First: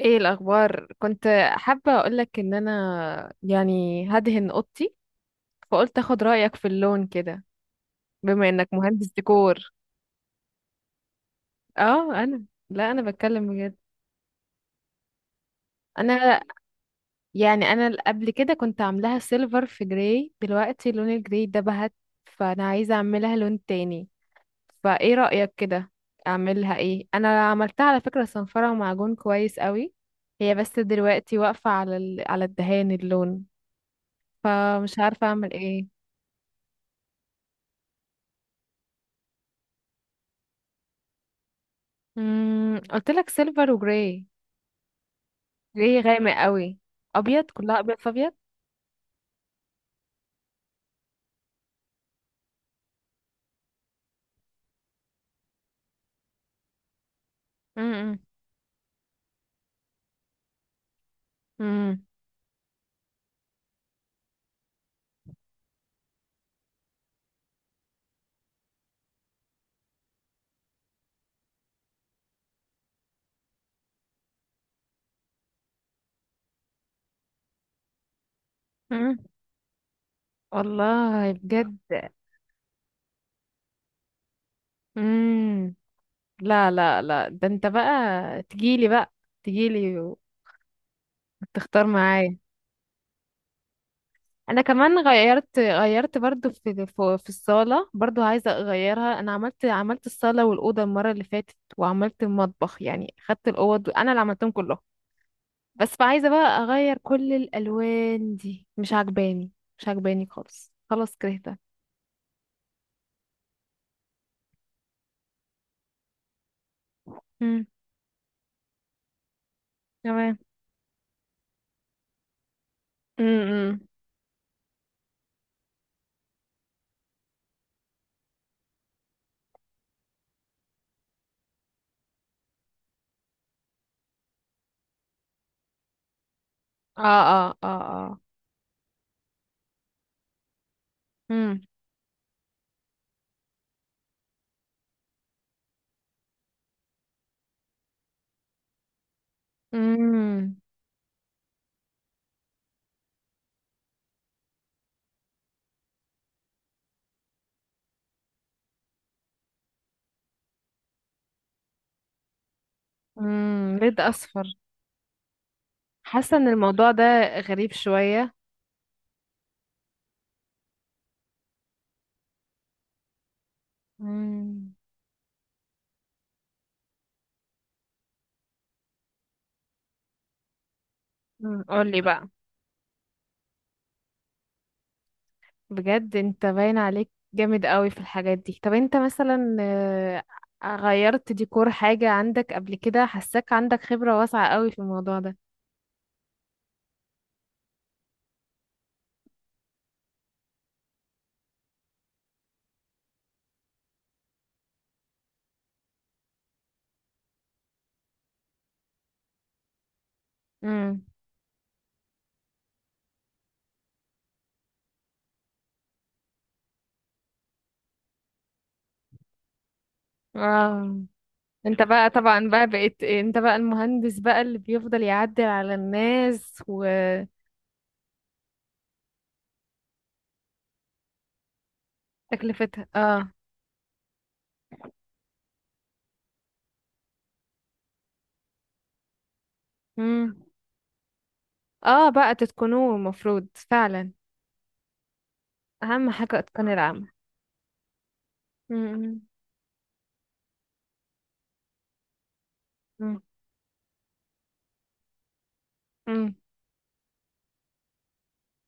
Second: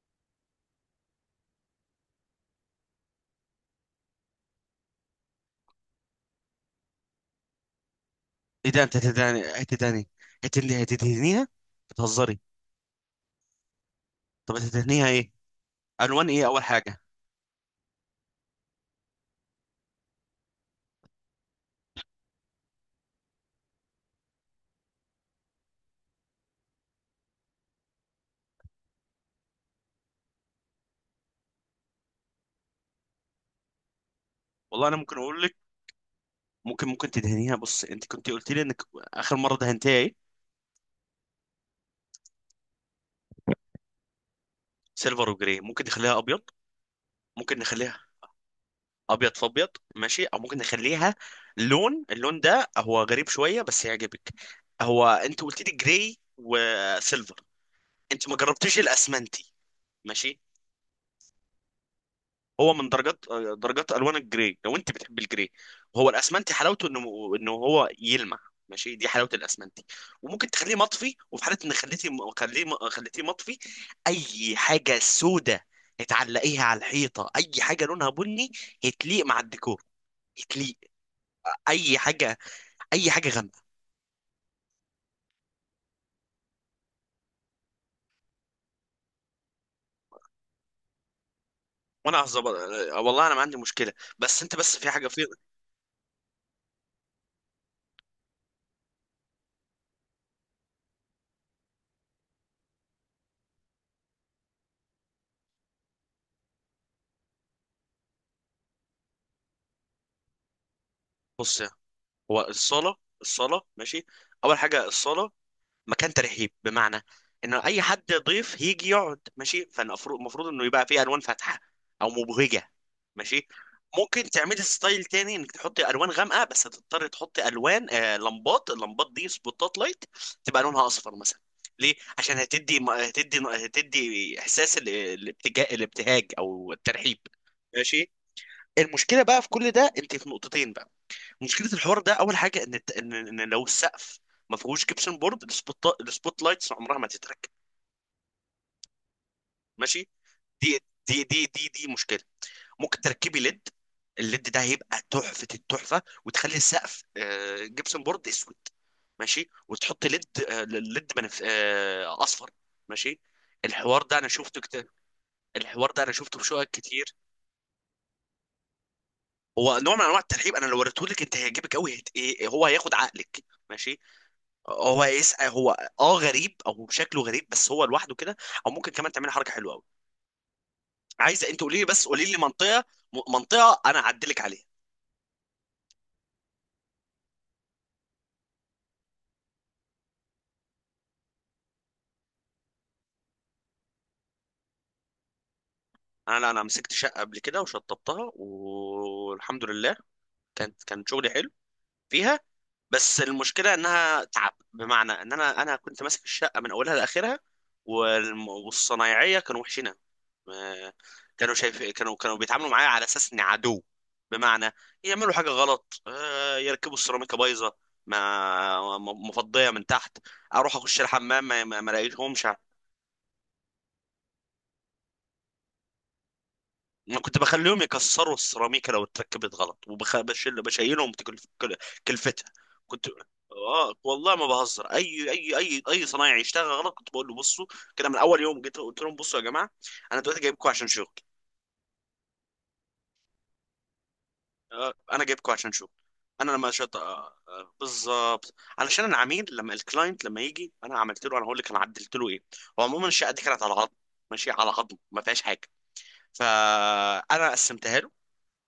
ايه الاخبار؟ كنت حابه اقولك ان انا يعني هدهن اوضتي، فقلت اخد رايك في اللون كده، بما انك ايه ده؟ انت مهندس ديكور. هتدهنيها اه بتهزري؟ انا. لا انا بتكلم بجد. طب هتدهنيها ايه؟ الوان انا ايه؟ اول حاجه. انا قبل كده كنت عاملاها سيلفر في جراي. دلوقتي لون الجراي ده بهت، فانا عايزه اعملها لون تاني. فايه رايك كده؟ اعملها ايه؟ انا عملتها على فكره صنفره ومعجون كويس قوي. هي بس دلوقتي واقفه على الدهان اللون، والله انا فمش ممكن عارفه اقول اعمل لك، ايه. ممكن تدهنيها. بص، انت كنت قلت لي انك اخر مره دهنتيها ايه؟ امم، قلت لك سيلفر وجراي. سيلفر وجراي. ممكن جراي نخليها غامق ابيض. قوي. ابيض، ممكن كلها ابيض نخليها في ابيض. ابيض في ابيض، ماشي. او ممكن نخليها لون، اللون ده هو غريب شويه بس يعجبك. هو انت قلت لي جراي وسيلفر، امم. انت ما جربتيش الاسمنتي؟ ماشي. امم. هو من درجات الوان الجراي، لو انت بتحب الجراي. هو الاسمنتي حلاوته انه هو يلمع. ماشي، دي حلاوه الاسمنتي. وممكن تخليه مطفي، وفي حاله ان خليتيه مطفي، اي حاجه سودة هتعلقيها على الحيطه، اي حاجه لونها بني، امم. هتليق مع الديكور، هتليق. والله اي بجد. حاجه اي حاجه غامقه. امم. لا لا لا، ده انت بقى تجيلي بقى، تجيلي وتختار وانا معايا. هظبط. والله انا ما عندي مشكله، بس انت انا بس في كمان حاجه في. غيرت برضو في الصالة برضو، عايزة اغيرها. انا عملت الصالة والأوضة المرة اللي فاتت، وعملت المطبخ، يعني خدت الأوض انا اللي عملتهم كلهم. بس عايزة بقى اغير كل الالوان دي، مش عجباني. مش عجباني خالص، خلاص كرهتها. بص، هو الصاله، ماشي اول حاجه الصاله مكان ترحيب، بمعنى انه امم. اي حد ضيف هيجي يقعد، ماشي. فالمفروض تمام. انه يبقى فيه الوان فاتحه او مبهجه، ماشي. امم. ممكن تعملي ستايل تاني، انك تحطي الوان غامقه، بس هتضطري تحطي الوان، لمبات اللمبات دي سبوتات لايت، تبقى لونها اصفر مثلا. ليه؟ عشان هتدي احساس الابتهاج او اه الترحيب، اه اه ماشي. اه. المشكله بقى في كل ده انت، في نقطتين بقى. امم. مشكله الحوار ده، اول حاجه، ان إن لو السقف ما فيهوش جبسن بورد، السبوت لايتس عمرها ما تتركب، ماشي. امم. دي دي مشكله. ممكن تركبي ليد، الليد ده هيبقى تحفه، التحفه، وتخلي السقف جبسن بورد اسود، ماشي. وتحطي ليد آه، ليد بنف... آه، اصفر ماشي. امم. بيض الحوار ده انا اصفر. شفته كتير، الحوار ده انا حاسة شفته في ان شقق الموضوع كتير. ده غريب شوية. هو نوع من انواع الترحيب، انا لو وريته لك انت هيعجبك قوي. هو هياخد عقلك، ماشي. امم. هو يسأل، هو اه، غريب، او شكله غريب بس هو لوحده كده. او ممكن كمان تعمل حركه حلوه قوي. عايزه انت مم، قولي لي، قولي بس قولي بقى. لي منطقه، منطقه انا اعدلك عليها. بجد انت باين عليك جامد قوي في الحاجات دي. طب انت مثلا، غيرت ديكور حاجة عندك قبل كده؟ حاساك عندك خبرة واسعة قوي في الموضوع ده. انا مسكت شقه قبل كده وشطبتها، والحمد لله. كان شغلي حلو فيها. بس المشكله انها تعب، بمعنى ان انا كنت ماسك الشقه من اولها لاخرها. والصنايعيه كانوا وحشينها. ما- كانوا شايف كانوا كانوا بيتعاملوا معايا على اساس اني عدو. بمعنى يعملوا حاجه غلط يركبوا السيراميكا بايظه، ما مفضيه من تحت. اروح اخش امم. الحمام انت ما بقى الاقيهمش. طبعا بقى بقيت انت بقى المهندس بقى اللي بيفضل يعدل على الناس أنا وتكلفتها. كنت بخليهم يكسروا السيراميكا لو اتركبت غلط، بشيلهم كلفتها كنت... اه. اه والله ما بهزر. اي صنايعي يشتغل غلط كنت بقول له بصوا. كده من اول يوم جيت قلت لهم بصوا يا جماعه، انا دلوقتي امم. جايبكم عشان شغل. اه، بقى تتقنوه المفروض فعلا. انا جايبكم عشان شغل. اهم حاجة انا اتقان لما شط العمل. آه، آه، بالظبط علشان انا امم. عميل. لما الكلاينت لما يجي انا عملت له، انا هقول لك انا عدلت له ايه. هو عموما امم. الشقه دي كانت على عظم، ماشي، على عظم ما فيهاش حاجه. امم. فانا قسمتها له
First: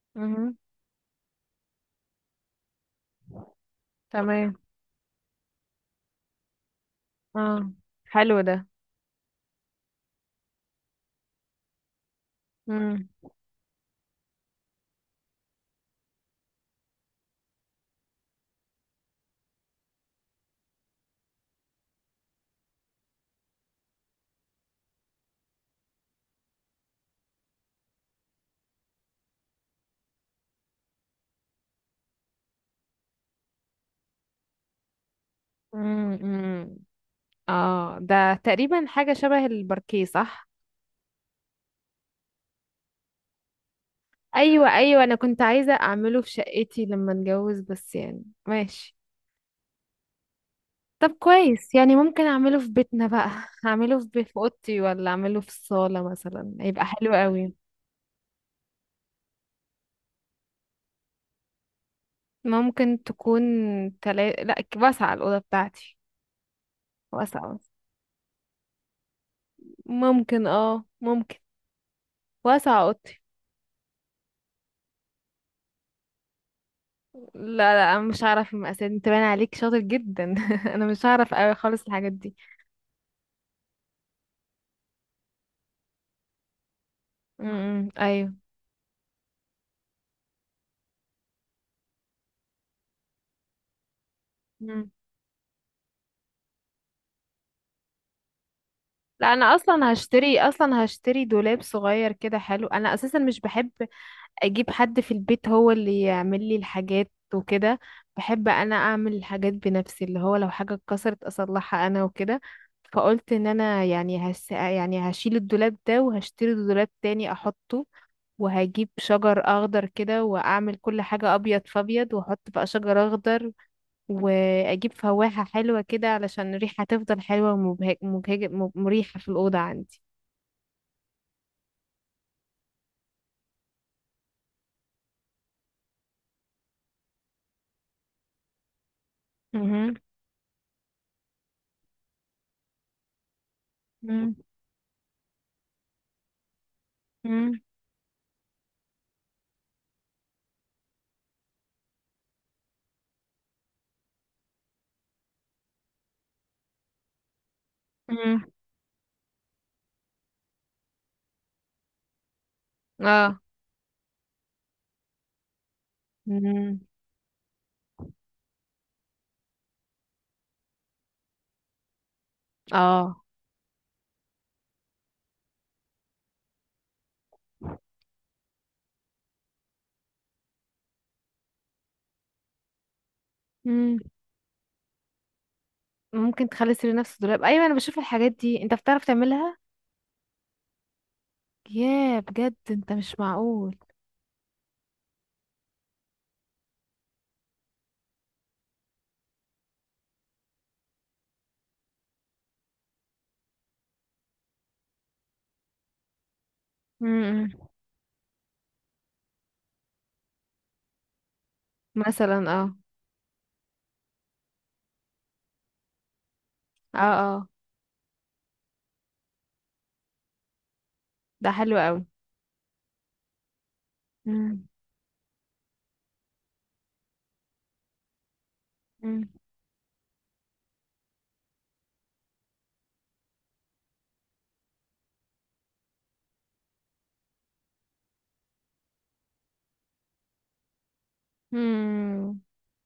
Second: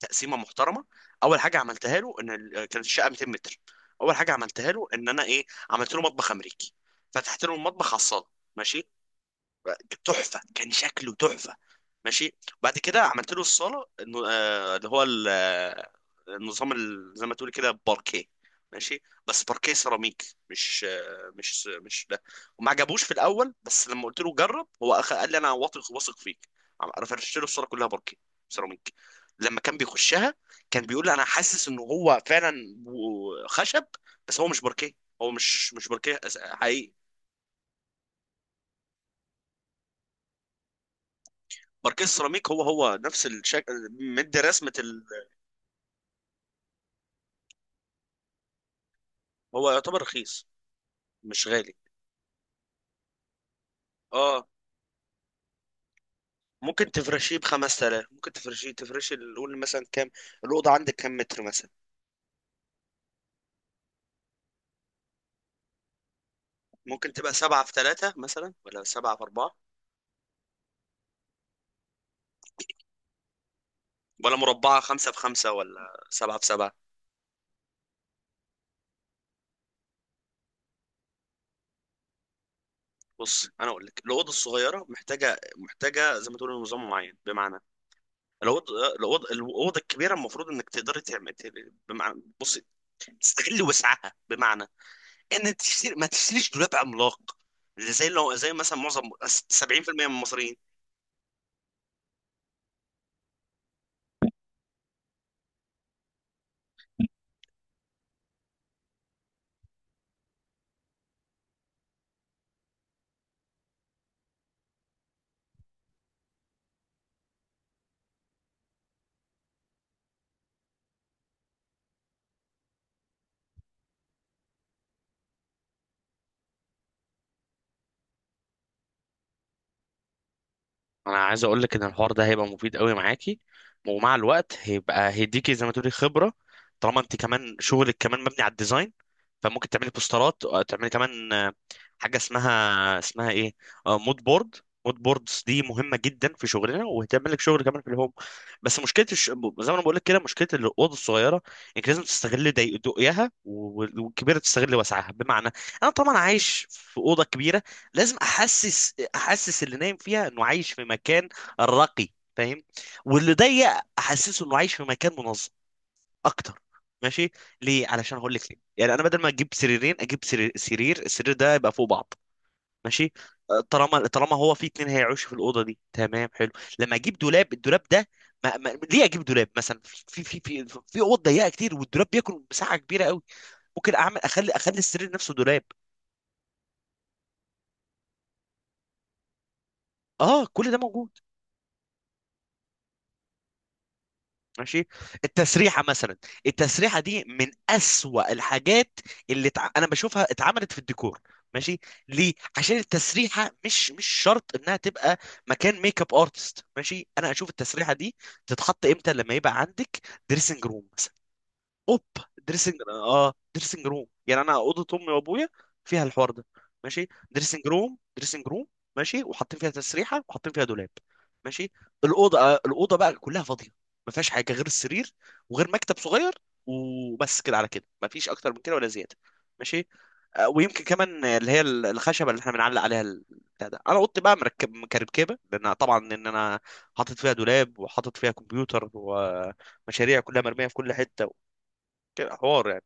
تقسيمه امم. محترمه. اول حاجه عملتها له ان كانت الشقه 200 متر. اول حاجه تمام. عملتها له ان انا ايه، عملت له مطبخ امريكي. فتحت له اه، المطبخ على الصاله، حلو ده. ماشي. تحفه، كان شكله تحفه، ماشي. بعد كده امم. عملت له الصاله، إنه، آه، اللي هو ال- آه، النظام زي ما تقول كده باركيه، ماشي. بس باركيه سيراميك، مش آه، مش مش ده. وما عجبوش في الاول، بس لما قلت له جرب هو قال لي انا واثق، واثق فيك. فرشت له الصاله كلها باركيه سيراميك. لما كان بيخشها كان بيقول لي انا حاسس ان هو فعلا خشب بس هو مش باركيه. هو مش باركيه امم. حقيقي اه، ده تقريبا حاجة شبه الباركيه، صح؟ ماركيز سيراميك، هو نفس الشكل. مدي رسمة ايوه ايوه، ال... انا كنت عايزة اعمله في شقتي لما اتجوز، بس يعني ماشي. هو يعتبر رخيص، طب مش غالي. كويس، يعني ممكن اعمله في بيتنا بقى اعمله في في اه، اوضتي، ولا اعمله في الصالة مثلا؟ يبقى ممكن حلو تفرشيه ب قوي. 5000، ممكن تفرشي نقول مثلا كام. الأوضة عندك كام متر مثلا؟ ممكن تكون، تلا... لا ك- واسعة الأوضة بتاعتي. ممكن تبقى واسعة. 7 في 3 مثلا، ولا 7 في 4، ممكن اه ممكن. واسعة اوضتي. ولا مربعة 5 في 5، ولا 7 في 7. لا لا، انا مش هعرف المقاسات. انت باين عليك شاطر جدا انا مش هعرف قوي خالص الحاجات دي. بص، انا اقول لك، الاوضه الصغيره محتاجه، زي ما تقول نظام معين. بمعنى امم، ايوه. الاوضه الكبيره المفروض انك تقدري تعمل، بمعنى، بص، تستغل وسعها، بمعنى مم. ان تشتري، ما تشتريش دولاب عملاق زي، لو زي مثلا معظم لا، انا اصلا 70% من هشتري المصريين. اصلا هشتري دولاب صغير كده حلو. انا اساسا مش بحب اجيب حد في البيت هو اللي يعمل لي الحاجات وكده. بحب انا اعمل الحاجات بنفسي، اللي هو لو حاجة اتكسرت اصلحها انا وكده. فقلت ان انا يعني هشيل الدولاب ده، وهشتري دولاب تاني احطه. وهجيب شجر اخضر كده واعمل كل حاجة ابيض فابيض، واحط بقى شجر اخضر. واجيب فواحة حلوة كده علشان الريحة تفضل حلوة، ومبهج... مبهج... مب- مريحة في الأوضة عندي. انا عايز اقول لك ان الحوار ده هيبقى مفيد قوي معاكي، ومع الوقت هيديكي زي ما تقولي خبره. طالما انت كمان شغلك كمان مبني على الديزاين، فممكن تعملي مهم. بوسترات، أو تعملي كمان حاجه اسمها ايه، مود مم. بورد. مود بوردز دي مهمه جدا في شغلنا، وهتعمل لك مم. شغل كمان في الهوم. بس مشكله الش... زي ما انا بقول لك كده، مشكله الاوضه الصغيره انك لازم تستغل ضيقها والكبيره تستغل وسعها. بمعنى، انا طبعا عايش في اوضه كبيره، لازم مم. احسس اللي نايم فيها انه عايش في مكان راقي، فاهم؟ واللي اه. ضيق، احسسه انه عايش في مكان منظم اكتر، مم. ماشي. ليه؟ علشان هقول لك ليه، يعني انا بدل ما اجيب سريرين اجيب سرير سرير السرير ده يبقى فوق بعض، ماشي. اه. طالما هو في اتنين هيعيشوا في الاوضه دي، تمام، حلو. لما اجيب دولاب، الدولاب ده ما... ما... ليه اجيب دولاب مثلا في في اوض ضيقه كتير، والدولاب بياكل مساحه كبيره قوي. ممكن مم. اعمل اخلي اخلي السرير نفسه دولاب. ممكن تخلي السرير نفسه دولاب، ايوه. انا بشوف الحاجات دي، انت بتعرف تعملها. اه، كل ده موجود، ياه بجد، انت مش معقول. ماشي. التسريحه مثلا، التسريحه دي من اسوأ الحاجات اللي انا بشوفها اتعملت في الديكور، ماشي. ليه؟ عشان التسريحه مش شرط انها تبقى مكان ميك اب ارتست، ماشي. انا مم. اشوف التسريحه دي تتحط امتى، لما يبقى عندك دريسنج روم. اوب مثلا اه. دريسنج اه دريسنج روم، يعني انا اوضه امي وابويا فيها الحوار ده، اه ماشي. اه. دريسنج روم، ماشي، وحاطين فيها تسريحه وحاطين فيها دولاب، ده ماشي. حلو قوي. الاوضه الاوضه بقى كلها فاضيه، ما فيهاش حاجه مم. غير السرير، وغير مكتب صغير، وبس كده. على كده ما فيش اكتر من كده ولا زياده، مم. ماشي. ويمكن كمان اللي هي الخشبه اللي احنا بنعلق عليها بتاع ده. انا اوضتي بقى مركب، مكركبه، لان طبعا ان انا حاطط فيها دولاب، وحاطط فيها كمبيوتر، ومشاريع كلها مرميه في كل حته، كده مم. حوار يعني.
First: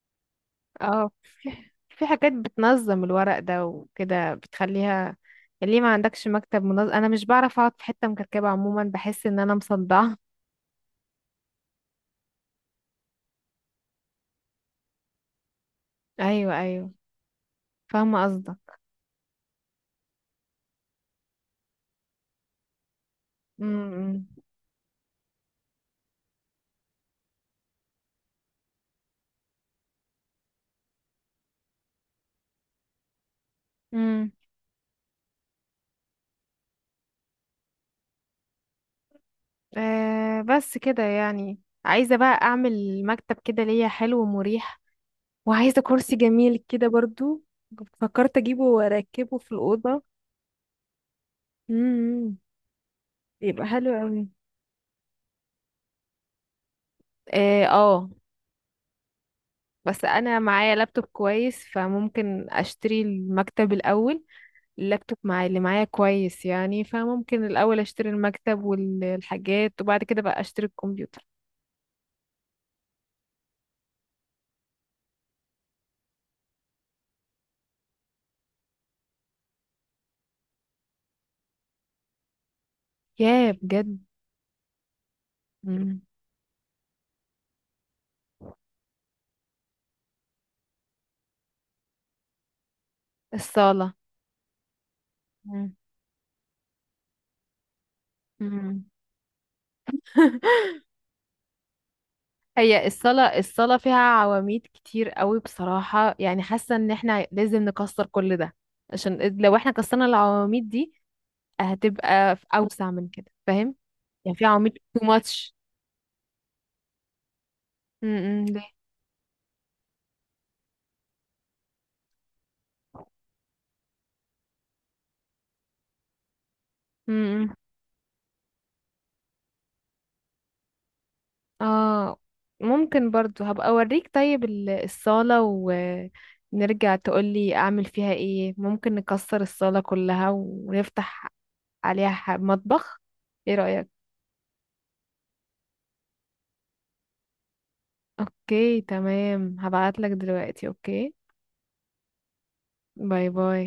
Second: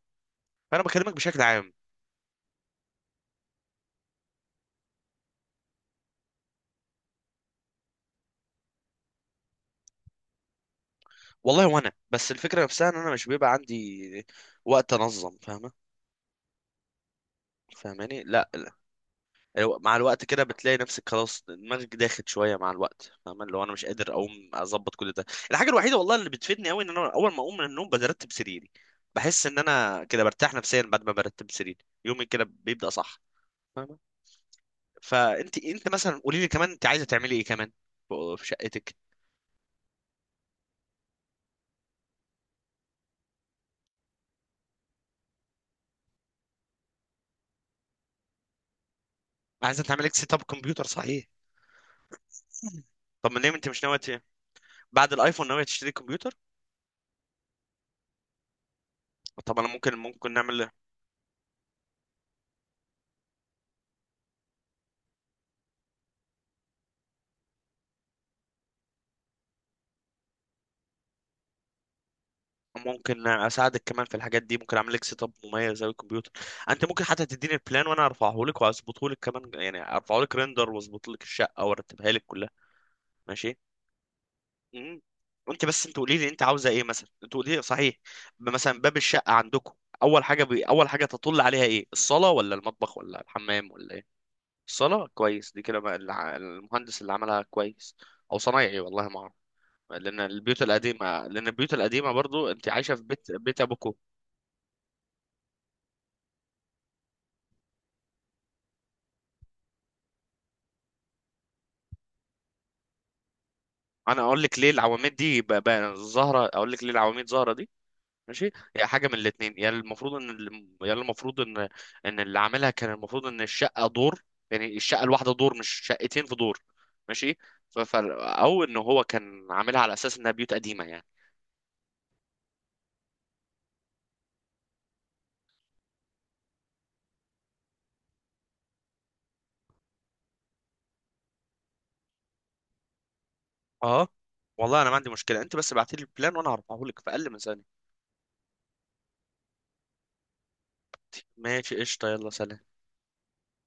فانا اه. بكلمك بشكل في عام. حاجات بتنظم الورق ده وكده بتخليها، يعني ليه ما عندكش مكتب منظم؟ انا مش بعرف اقعد في حتة مكركبة عموما، بحس ان انا مصدعة. والله وانا بس الفكره نفسها ان انا مش بيبقى عندي وقت انظم، فاهمه؟ ايوه ايوه. فاهماني؟ فاهمة لا، لا. قصدك. مع الوقت كده بتلاقي نفسك خلاص دماغك داخل شويه، مع الوقت، فاهمه؟ لو انا مش قادر مم. اقوم اظبط كل ده. الحاجه الوحيده والله اللي بتفيدني قوي ان انا اول ما اقوم من النوم برتب سريري، بحس ان انا كده برتاح نفسيا بعد ما برتب سريري، يومي كده بيبدا صح، فاهمه؟ مم. فانت مثلا قولي لي كمان، انت عايزه تعملي ايه كمان في شقتك آه، بس كده يعني. عايزة بقى أعمل مكتب كده ليا حلو ومريح. وعايزة كرسي جميل كده برضو، فكرت أجيبه وأركبه في عايزه الأوضة. تعملي لك سيت اب كمبيوتر، صحيح؟ امم. طب ما ليه يبقى انت مش حلو ناويه، أوي. بعد الايفون، ناوي تشتري كمبيوتر؟ اه، طب انا ممكن، بس أنا نعمل معايا لابتوب كويس، فممكن أشتري المكتب الأول. اللابتوب معايا، اللي معايا كويس يعني، فممكن الأول أشتري المكتب والحاجات، وبعد كده بقى أشتري الكمبيوتر. ممكن اساعدك كمان في الحاجات دي، ممكن اعمل لك سيت اب مميز زي الكمبيوتر. انت ممكن حتى تديني البلان، وانا ارفعه لك واظبطه لك كمان، يعني ارفعه لك ريندر، واظبط لك الشقه وارتبها لك كلها، ياه ماشي. بجد. امم انت بس، انت مم. قولي لي انت عاوزه ايه مثلا، انت قولي لي صحيح، مثلا باب الشقه عندكم اول حاجه اول حاجه تطل عليها ايه؟ الصاله ولا المطبخ ولا الحمام الصالة. ولا ايه؟ الصاله، كويس، دي مم. كده بقى المهندس اللي عملها كويس، او صنايعي، مم. والله ما اعرف. لان البيوت القديمه برضو، انت هي عايشه في بيت الصلاة بيت الصلاة فيها ابوكو. عواميد كتير قوي بصراحة، يعني حاسة ان احنا لازم نكسر كل ده. عشان لو احنا كسرنا العواميد دي هتبقى في اوسع من كده، فاهم؟ انا يعني اقول في لك ليه عواميد too العواميد دي much. ظاهره اقول لك ليه العواميد ظاهره دي. امم، ماشي، ليه؟ هي حاجه من الاثنين، يا المفروض ان اللي عاملها كان المفروض ان الشقه دور، يعني الشقه الواحده دور، مش شقتين في دور، ماشي. امم. او ان هو كان عاملها على اساس انها بيوت قديمه، يعني. اه، ممكن برضو هبقى اوريك. طيب الصالة، ونرجع تقولي اعمل فيها ايه، ممكن نكسر الصالة كلها ونفتح عليها مطبخ، ايه رأيك؟ اه، والله انا ما عندي مشكله، انت بس ابعتي لي البلان وانا هرفعه لك في اقل من ثانيه. اوكي تمام، هبعتلك دلوقتي. اوكي. ماشي، قشطه، يلا، سلام. باي باي.